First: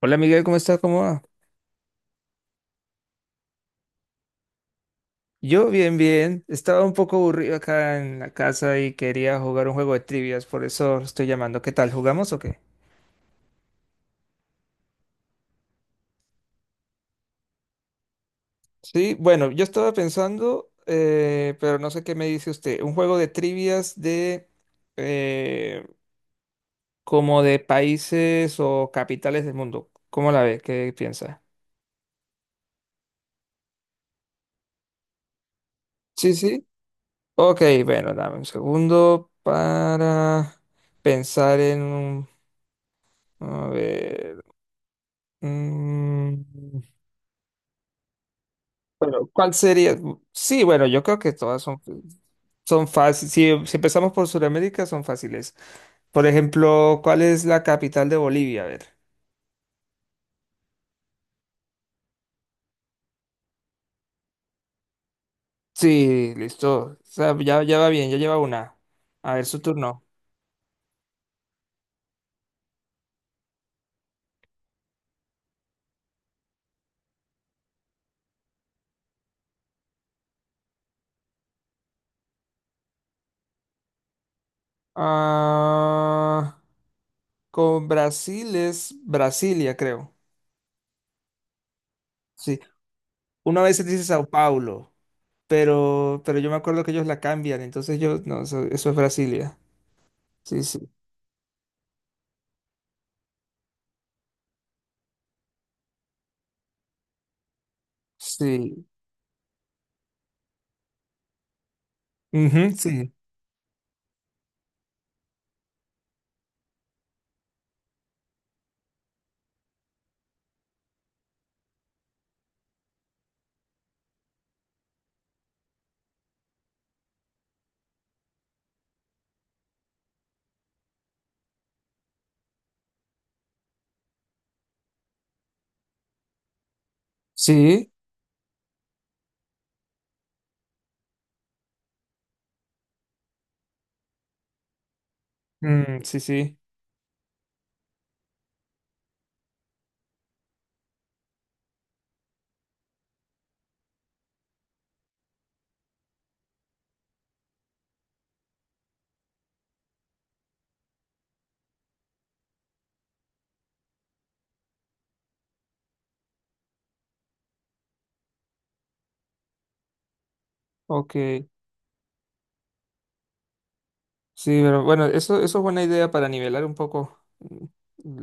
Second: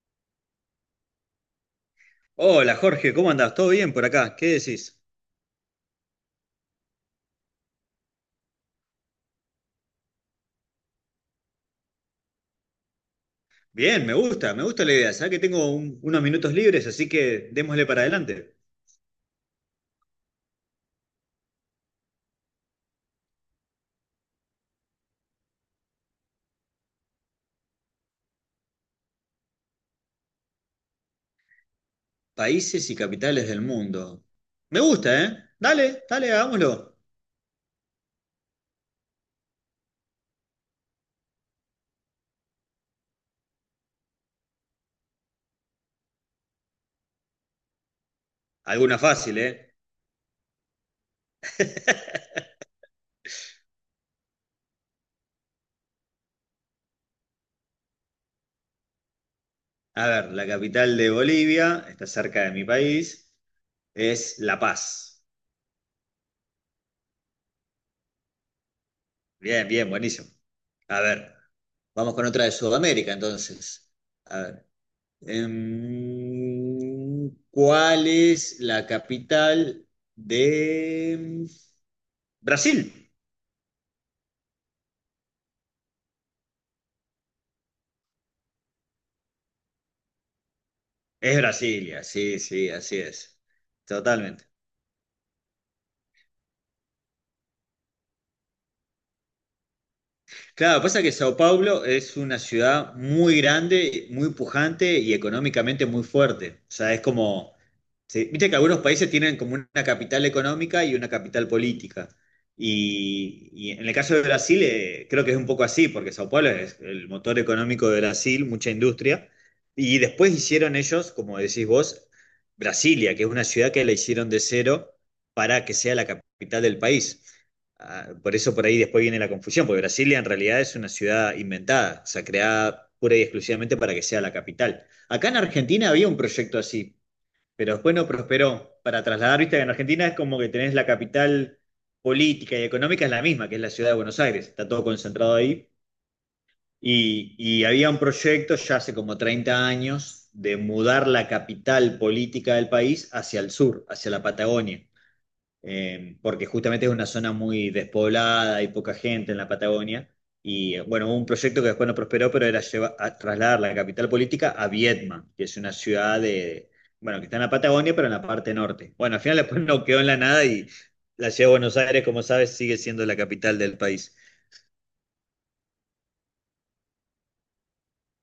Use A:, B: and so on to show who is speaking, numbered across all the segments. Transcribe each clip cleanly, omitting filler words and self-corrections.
A: Hola Miguel, ¿cómo estás? ¿Cómo va?
B: Hola Jorge, ¿cómo andás? ¿Todo bien por acá? ¿Qué decís?
A: Yo bien, bien. Estaba un poco aburrido acá en la casa y quería jugar un juego de trivias, por eso estoy llamando. ¿Qué tal? ¿Jugamos o qué?
B: Bien, me gusta la idea. Sabés que tengo unos minutos libres, así que démosle para adelante.
A: Sí, bueno, yo estaba pensando, pero no sé qué me dice usted. Un juego de trivias de eh, como de países o capitales del mundo. ¿Cómo la ve? ¿Qué piensa?
B: Países y capitales del mundo. Me gusta, ¿eh? Dale, dale,
A: Sí, sí.
B: hagámoslo.
A: Ok, bueno, dame un segundo para pensar en un. A ver. mm.
B: Alguna
A: Bueno,
B: fácil,
A: ¿cuál
B: ¿eh?
A: sería? Sí, bueno, yo creo que son fáciles. Si empezamos por Sudamérica, son fáciles. Por ejemplo, ¿cuál es la capital de Bolivia? A ver.
B: A ver, la capital de Bolivia, está cerca de mi país, es La Paz.
A: Sí, listo. O sea, ya va bien, ya lleva una. A ver, su
B: Bien, bien,
A: turno.
B: buenísimo. A ver, vamos con otra de Sudamérica entonces. ¿Cuál es la capital de Brasil?
A: Ah, con Brasil es Brasilia, creo.
B: Es Brasilia, sí,
A: Sí,
B: sí, así es.
A: una vez se dice Sao
B: Totalmente.
A: Paulo, pero yo me acuerdo que ellos la cambian, entonces yo, no, eso es Brasilia. Sí,
B: Claro,
A: sí,
B: pasa que Sao Paulo es una ciudad muy grande, muy pujante y económicamente muy fuerte. O sea, es como, viste que algunos
A: sí.
B: países tienen como una capital económica y una capital política.
A: Ujú, sí,
B: Y en el caso de Brasil, creo que es un poco así, porque Sao Paulo es el motor económico de Brasil, mucha industria. Y después hicieron ellos, como decís vos, Brasilia, que es una ciudad que la hicieron de cero para que sea la capital del país. Ah, por eso por ahí después viene la confusión, porque Brasilia en realidad es una ciudad inventada, o sea, creada pura y exclusivamente para que sea la capital. Acá en Argentina había un proyecto así, pero
A: sí.
B: después no prosperó. Para trasladar, viste, en Argentina es como que tenés la capital política y económica es la misma, que es la ciudad de Buenos Aires, está todo concentrado ahí.
A: Mm, sí, sí,
B: Y había un proyecto ya hace como 30 años de mudar la capital política del país hacia el sur, hacia la Patagonia, porque justamente es una zona muy despoblada, hay poca gente en la Patagonia. Y bueno, hubo un proyecto que después no prosperó, pero era a trasladar la capital política a Viedma, que es una ciudad de, bueno, que está en la Patagonia, pero en la parte norte. Bueno, al final después no quedó en la nada y la
A: ok.
B: ciudad de Buenos Aires, como sabes, sigue siendo la capital del país.
A: Sí, pero bueno, eso es buena idea para nivelar un poco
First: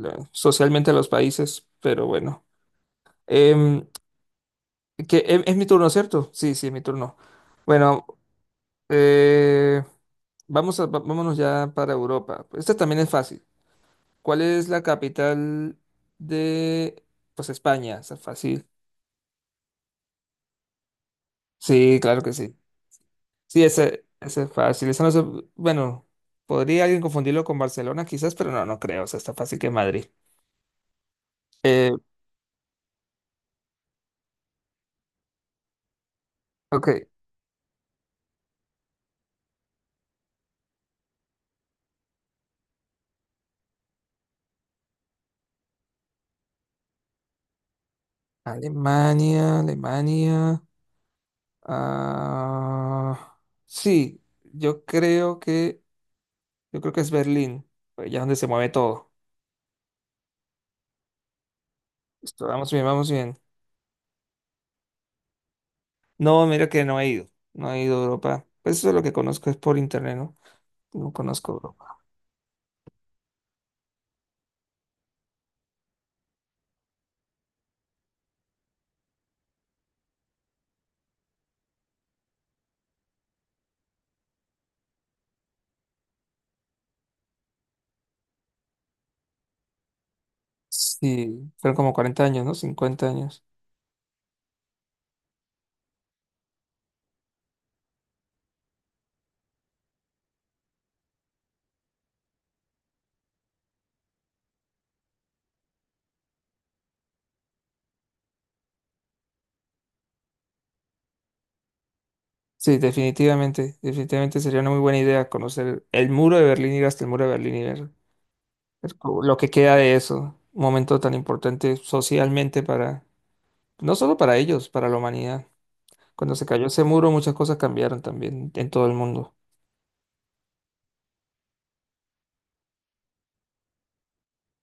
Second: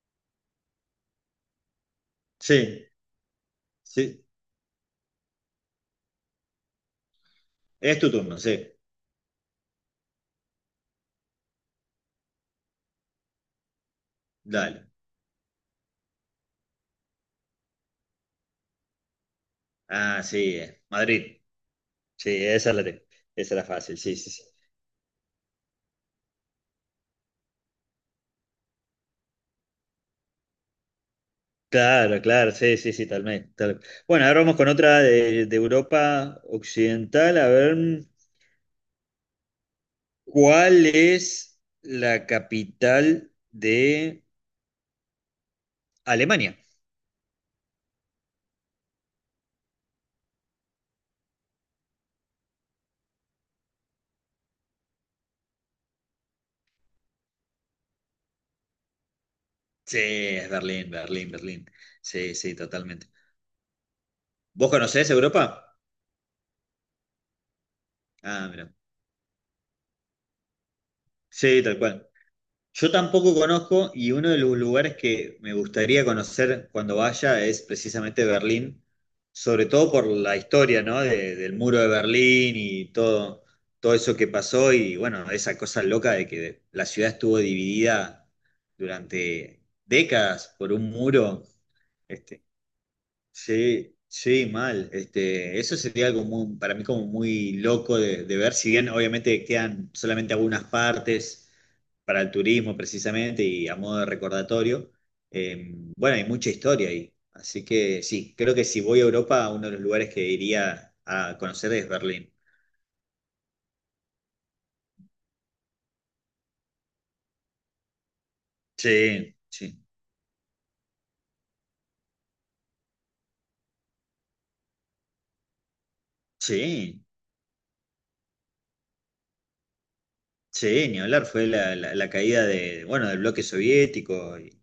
A: socialmente a los países, pero bueno.
B: Sí,
A: Em,
B: sí.
A: es mi turno, ¿cierto? Sí, sí, es mi turno.
B: Es
A: Bueno,
B: tu turno, sí.
A: eh, vamos a, vámonos ya para Europa. Esta también es fácil. ¿Cuál es la
B: Dale.
A: capital de, pues, España? Está fácil.
B: Ah, sí, Madrid.
A: Sí, claro que
B: Sí,
A: sí.
B: esa
A: Sí,
B: era fácil,
A: ese,
B: sí, sí,
A: ese
B: sí.
A: es fácil. Eso no se- bueno, podría alguien confundirlo con Barcelona quizás, pero no, no creo. O sea, está fácil que Madrid. Eh,
B: Claro, claro, sí, sí, sí. talmente, tal Bueno, ahora vamos con otra de Europa
A: ok.
B: Occidental, a ver, cuál es la capital de Alemania.
A: Alemania, Alemania. Ah, sí, yo creo que es Berlín. Pues ya es donde se mueve todo.
B: Sí, es Berlín, Berlín, Berlín. Sí,
A: Listo,
B: sí,
A: vamos bien,
B: totalmente.
A: vamos bien.
B: ¿Vos conocés Europa?
A: No, mira que no he ido. No he ido a Europa.
B: Ah, mira.
A: Pues eso es lo que conozco es por internet, ¿no? No conozco
B: Sí, tal
A: Europa.
B: cual. Yo tampoco conozco y uno de los lugares que me gustaría conocer cuando vaya es precisamente Berlín, sobre todo por la historia, ¿no? Del muro de Berlín y todo eso que pasó y bueno, esa cosa loca de que la ciudad estuvo dividida durante décadas por un muro.
A: Sí, fueron como cuarenta
B: Este,
A: años, ¿no? 50 años.
B: Sí, sí, mal. Eso sería algo muy, para mí como muy loco de ver. Si bien obviamente quedan solamente algunas partes para el turismo precisamente y a modo de recordatorio, bueno, hay mucha historia ahí. Así que sí, creo que si voy a Europa, uno de los lugares que iría a conocer es Berlín.
A: Sí, definitivamente, definitivamente sería una muy buena idea conocer el muro de Berlín, ir hasta el muro de Berlín y ver
B: Sí,
A: lo que queda
B: sí,
A: de eso, un momento tan importante socialmente para, no solo para ellos, para la humanidad. Cuando se cayó ese
B: sí,
A: muro, muchas cosas cambiaron también en todo el mundo.
B: sí, ni hablar, fue la, la caída de, bueno, del bloque soviético y,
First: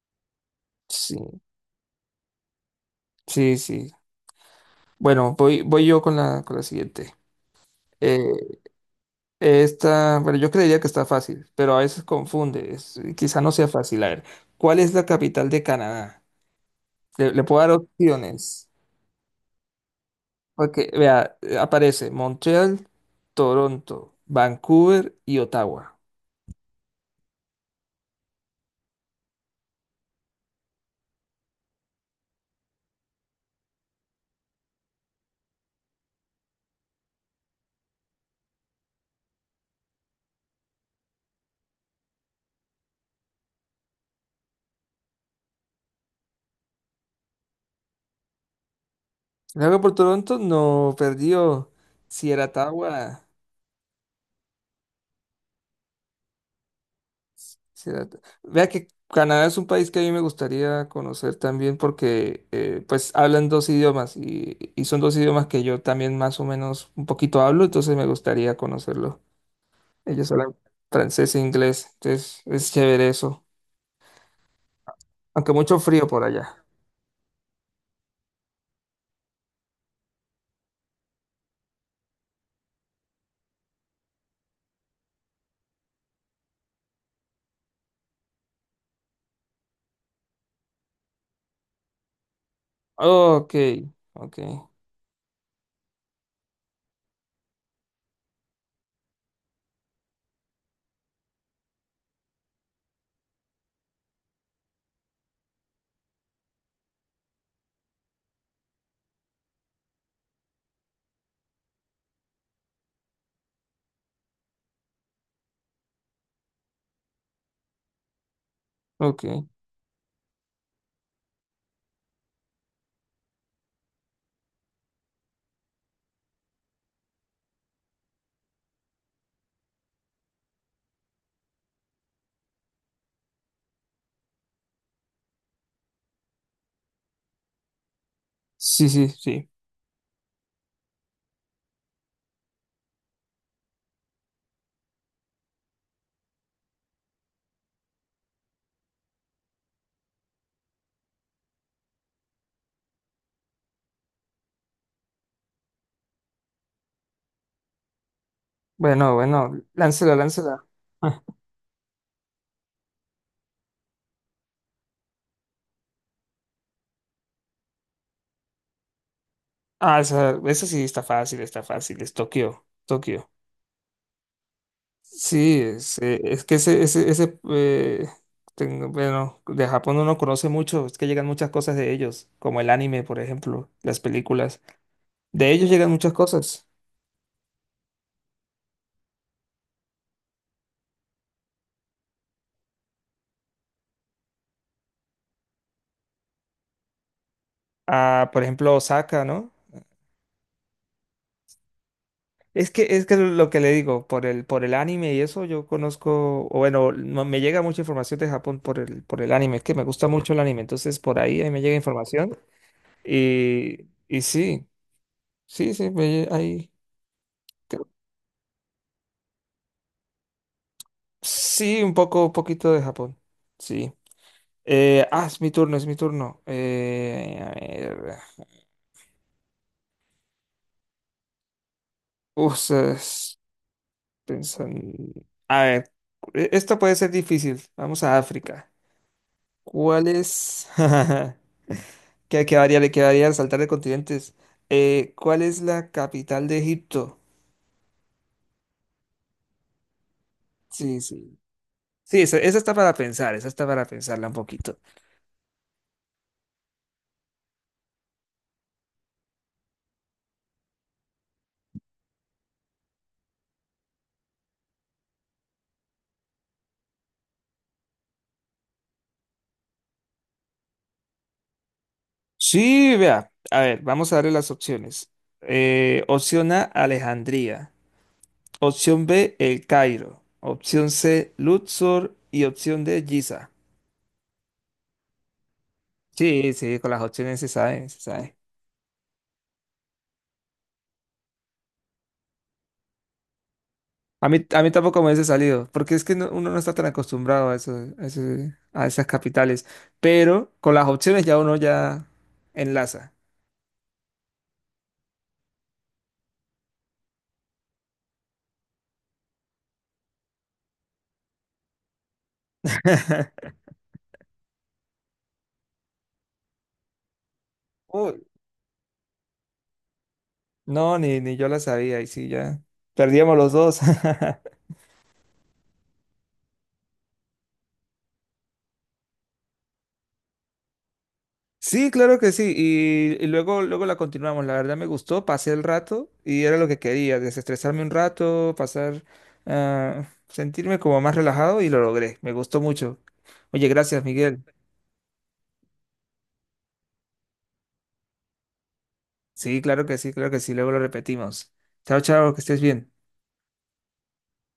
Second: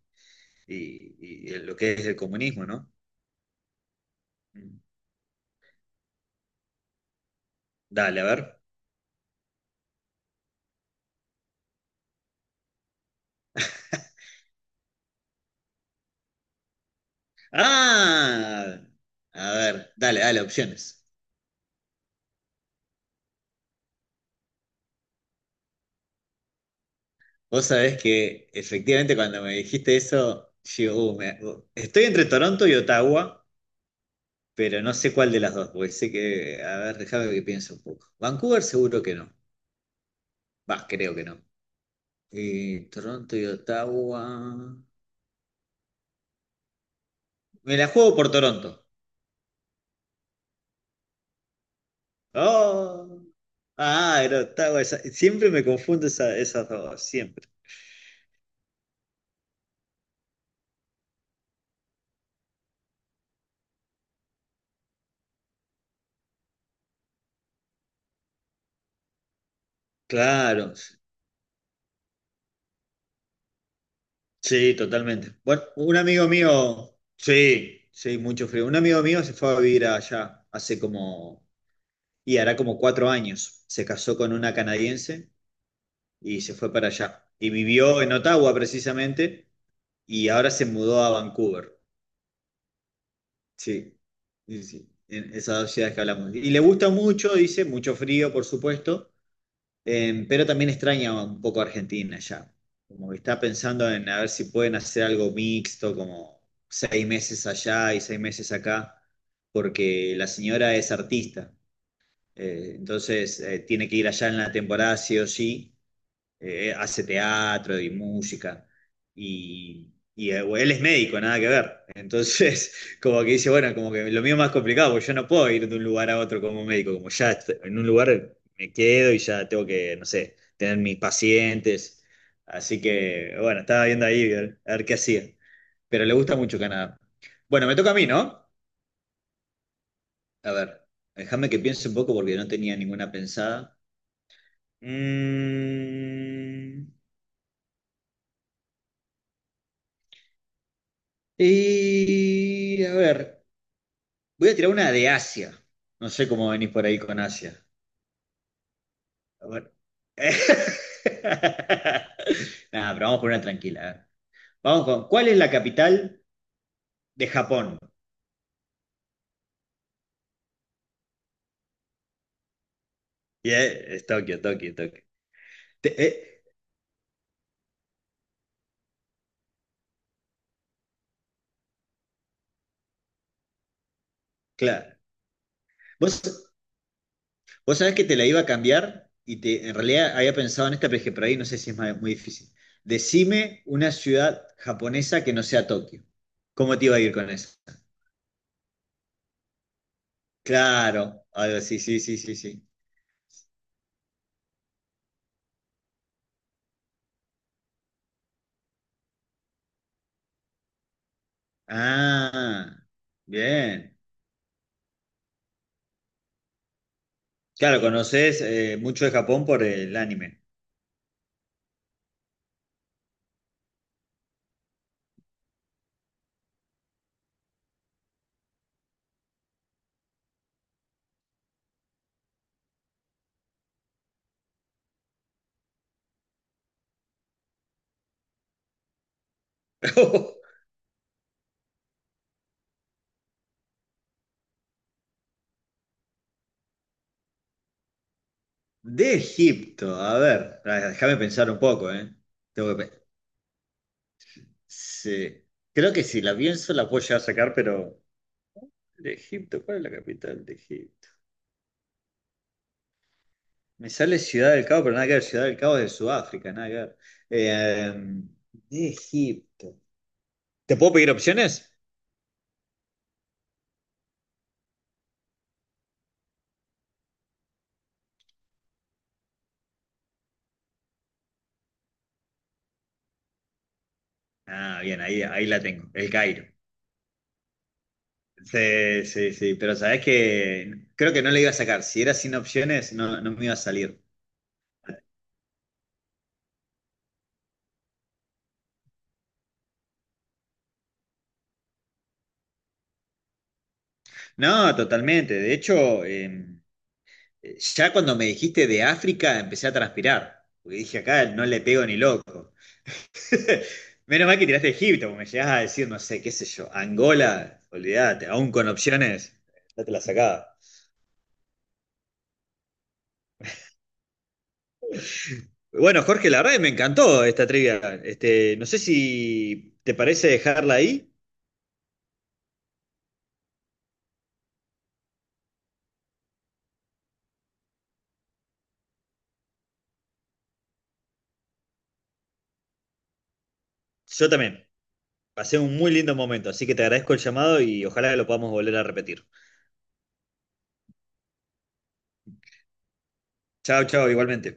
A: Sí,
B: y- y lo que es el comunismo, ¿no?
A: sí, sí. Bueno, voy yo con con la siguiente.
B: Dale, a
A: Eh,
B: ver.
A: esta, bueno, yo creería que está fácil, pero a veces confunde. Quizá no sea fácil. A ver, ¿cuál es la capital de Canadá? Le puedo dar opciones.
B: Ah, a ver, dale, dale,
A: Porque,
B: opciones.
A: vea, aparece Montreal, Toronto, Vancouver y Ottawa.
B: Vos sabés que efectivamente cuando me dijiste eso, yo estoy entre Toronto y Ottawa, pero no sé cuál de las dos, porque sé que, a ver, déjame que piense un poco. Vancouver seguro que no, va, creo que no. Y Toronto y Ottawa. Me la juego por Toronto.
A: Si le hago por Toronto, no perdió. Si era
B: Oh,
A: Ottawa.
B: ah, era Ottawa, siempre me confundo esas dos, siempre.
A: Sí, da- Vea que Canadá es un país que a mí me gustaría conocer también porque pues hablan dos idiomas y son dos idiomas que yo también más o menos un poquito hablo, entonces me gustaría conocerlo. Ellos hablan
B: Claro.
A: francés e inglés, entonces es chévere eso,
B: Sí, totalmente.
A: aunque
B: Bueno,
A: mucho
B: un
A: frío por
B: amigo
A: allá.
B: mío, sí, sí, mucho frío. Un amigo mío se fue a vivir allá hace como, y hará como 4 años. Se casó con una canadiense y se fue para allá. Y vivió en Ottawa precisamente y ahora se mudó a Vancouver.
A: Ok,
B: Sí,
A: ok,
B: sí, sí, en esas dos ciudades que hablamos. Y le gusta mucho, dice, mucho frío, por supuesto. Pero también extraña un poco a Argentina ya. Como que está pensando en a ver si pueden hacer algo mixto, como 6 meses allá y 6 meses acá, porque la señora es artista. Entonces tiene que ir allá en la temporada sí o sí. Hace teatro y música,
A: ok.
B: y él es médico, nada que ver. Entonces, como que dice, bueno, como que lo mío es más complicado, porque yo no puedo ir de un lugar a otro como médico, como ya en un lugar me quedo y ya tengo que, no sé, tener mis pacientes. Así que, bueno, estaba viendo ahí a ver, qué hacía. Pero le gusta mucho Canadá. Bueno, me toca a mí, ¿no?
A: Sí, sí, sí.
B: A ver, déjame que piense un poco porque no tenía ninguna pensada. Mm. Y a ver, voy a tirar una de Asia. No sé cómo venís por ahí con Asia.
A: Bueno,
B: A
A: bueno,
B: ver.
A: láncela, láncela.
B: Nada, pero vamos por una tranquila. A ver. Vamos con, ¿cuál es la capital de Japón?
A: Ah, esa sí está fácil, es Tokio, Tokio.
B: Y, es Tokio, Tokio, Tokio.
A: Sí,
B: Te- eh,
A: es que ese bueno, de Japón uno conoce mucho, es que llegan muchas cosas de ellos, como el anime, por ejemplo, las películas.
B: claro.
A: De ellos llegan
B: ¿Vos,
A: muchas cosas.
B: vos sabés que te la iba a cambiar y en realidad había pensado en esta, pero dije, por ahí no sé si es muy difícil. Decime una ciudad japonesa que no sea Tokio. ¿Cómo te iba a ir con eso?
A: Ah, por ejemplo, Osaka, ¿no?
B: Claro, algo así, sí, sí, sí, sí.
A: Es que lo que le digo, por por el anime y eso yo conozco, o bueno, me llega mucha información de Japón por por el anime, es que me gusta mucho el anime, entonces por ahí, ahí me llega información
B: Ah,
A: y,
B: bien.
A: y sí, sí, sí, ahí.
B: Claro, conoces mucho de Japón por el anime.
A: Sí, un poco, un poquito de Japón. Sí. Es mi turno, es mi turno. A ver. Uf, es- pensan- A ver, esto puede ser difícil. Vamos a África. ¿Cuál es? ¿Qué quedaría? Le quedaría saltar de continentes. ¿Cuál es la capital de Egipto?
B: De Egipto, a ver, ah,
A: Sí,
B: déjame
A: sí.
B: pensar un poco, ¿eh?
A: Sí, esa está
B: Tengo que
A: para
B: pe-
A: pensar, esa está para pensarla un poquito.
B: Sí. Creo que si la pienso la puedo llegar a sacar, pero. De Egipto, ¿cuál es la capital de Egipto? Me sale Ciudad del Cabo, pero nada que ver, Ciudad del Cabo es de Sudáfrica, nada que ver. Eh, de Egipto. ¿Te puedo pedir opciones?
A: Sí, vea. A ver, vamos a darle las opciones. Opción A, Alejandría. Opción B, El Cairo. Opción C, Luxor. Y opción D, Giza.
B: Ah, bien, ahí la tengo, El Cairo.
A: Sí, sí, con las opciones se sabe, se sabe.
B: Sí, sí, sí, pero sabes que creo que no le iba a sacar. Si era sin opciones, no, no me iba a salir.
A: A mí tampoco me hubiese salido, porque es que uno no está tan acostumbrado a eso, a esas capitales. Pero con las opciones ya uno ya enlaza.
B: No, totalmente. De hecho, ya cuando me dijiste de África, empecé a transpirar. Porque dije, acá no le pego ni loco. Menos mal que tiraste Egipto, porque me llegás a decir, no sé, qué sé yo, Angola,
A: Uy,
B: olvídate, aún con opciones, ya te la sacaba.
A: no, ni yo la sabía, y sí, ya perdíamos los dos.
B: Bueno, Jorge, la verdad que me encantó esta trivia. No sé si te parece dejarla ahí.
A: Sí, claro que sí. Y luego, luego la continuamos. La verdad me gustó, pasé el rato y era lo que quería, desestresarme un rato, pasar, ah, sentirme como más relajado y lo logré. Me gustó mucho. Oye, gracias,
B: Yo
A: Miguel.
B: también. Pasé un muy lindo momento, así que te agradezco el llamado y ojalá que lo podamos volver a repetir.
A: Sí, claro que sí, claro que sí. Luego lo repetimos. Chao, chao, que estés bien.
B: Chao, chao, igualmente.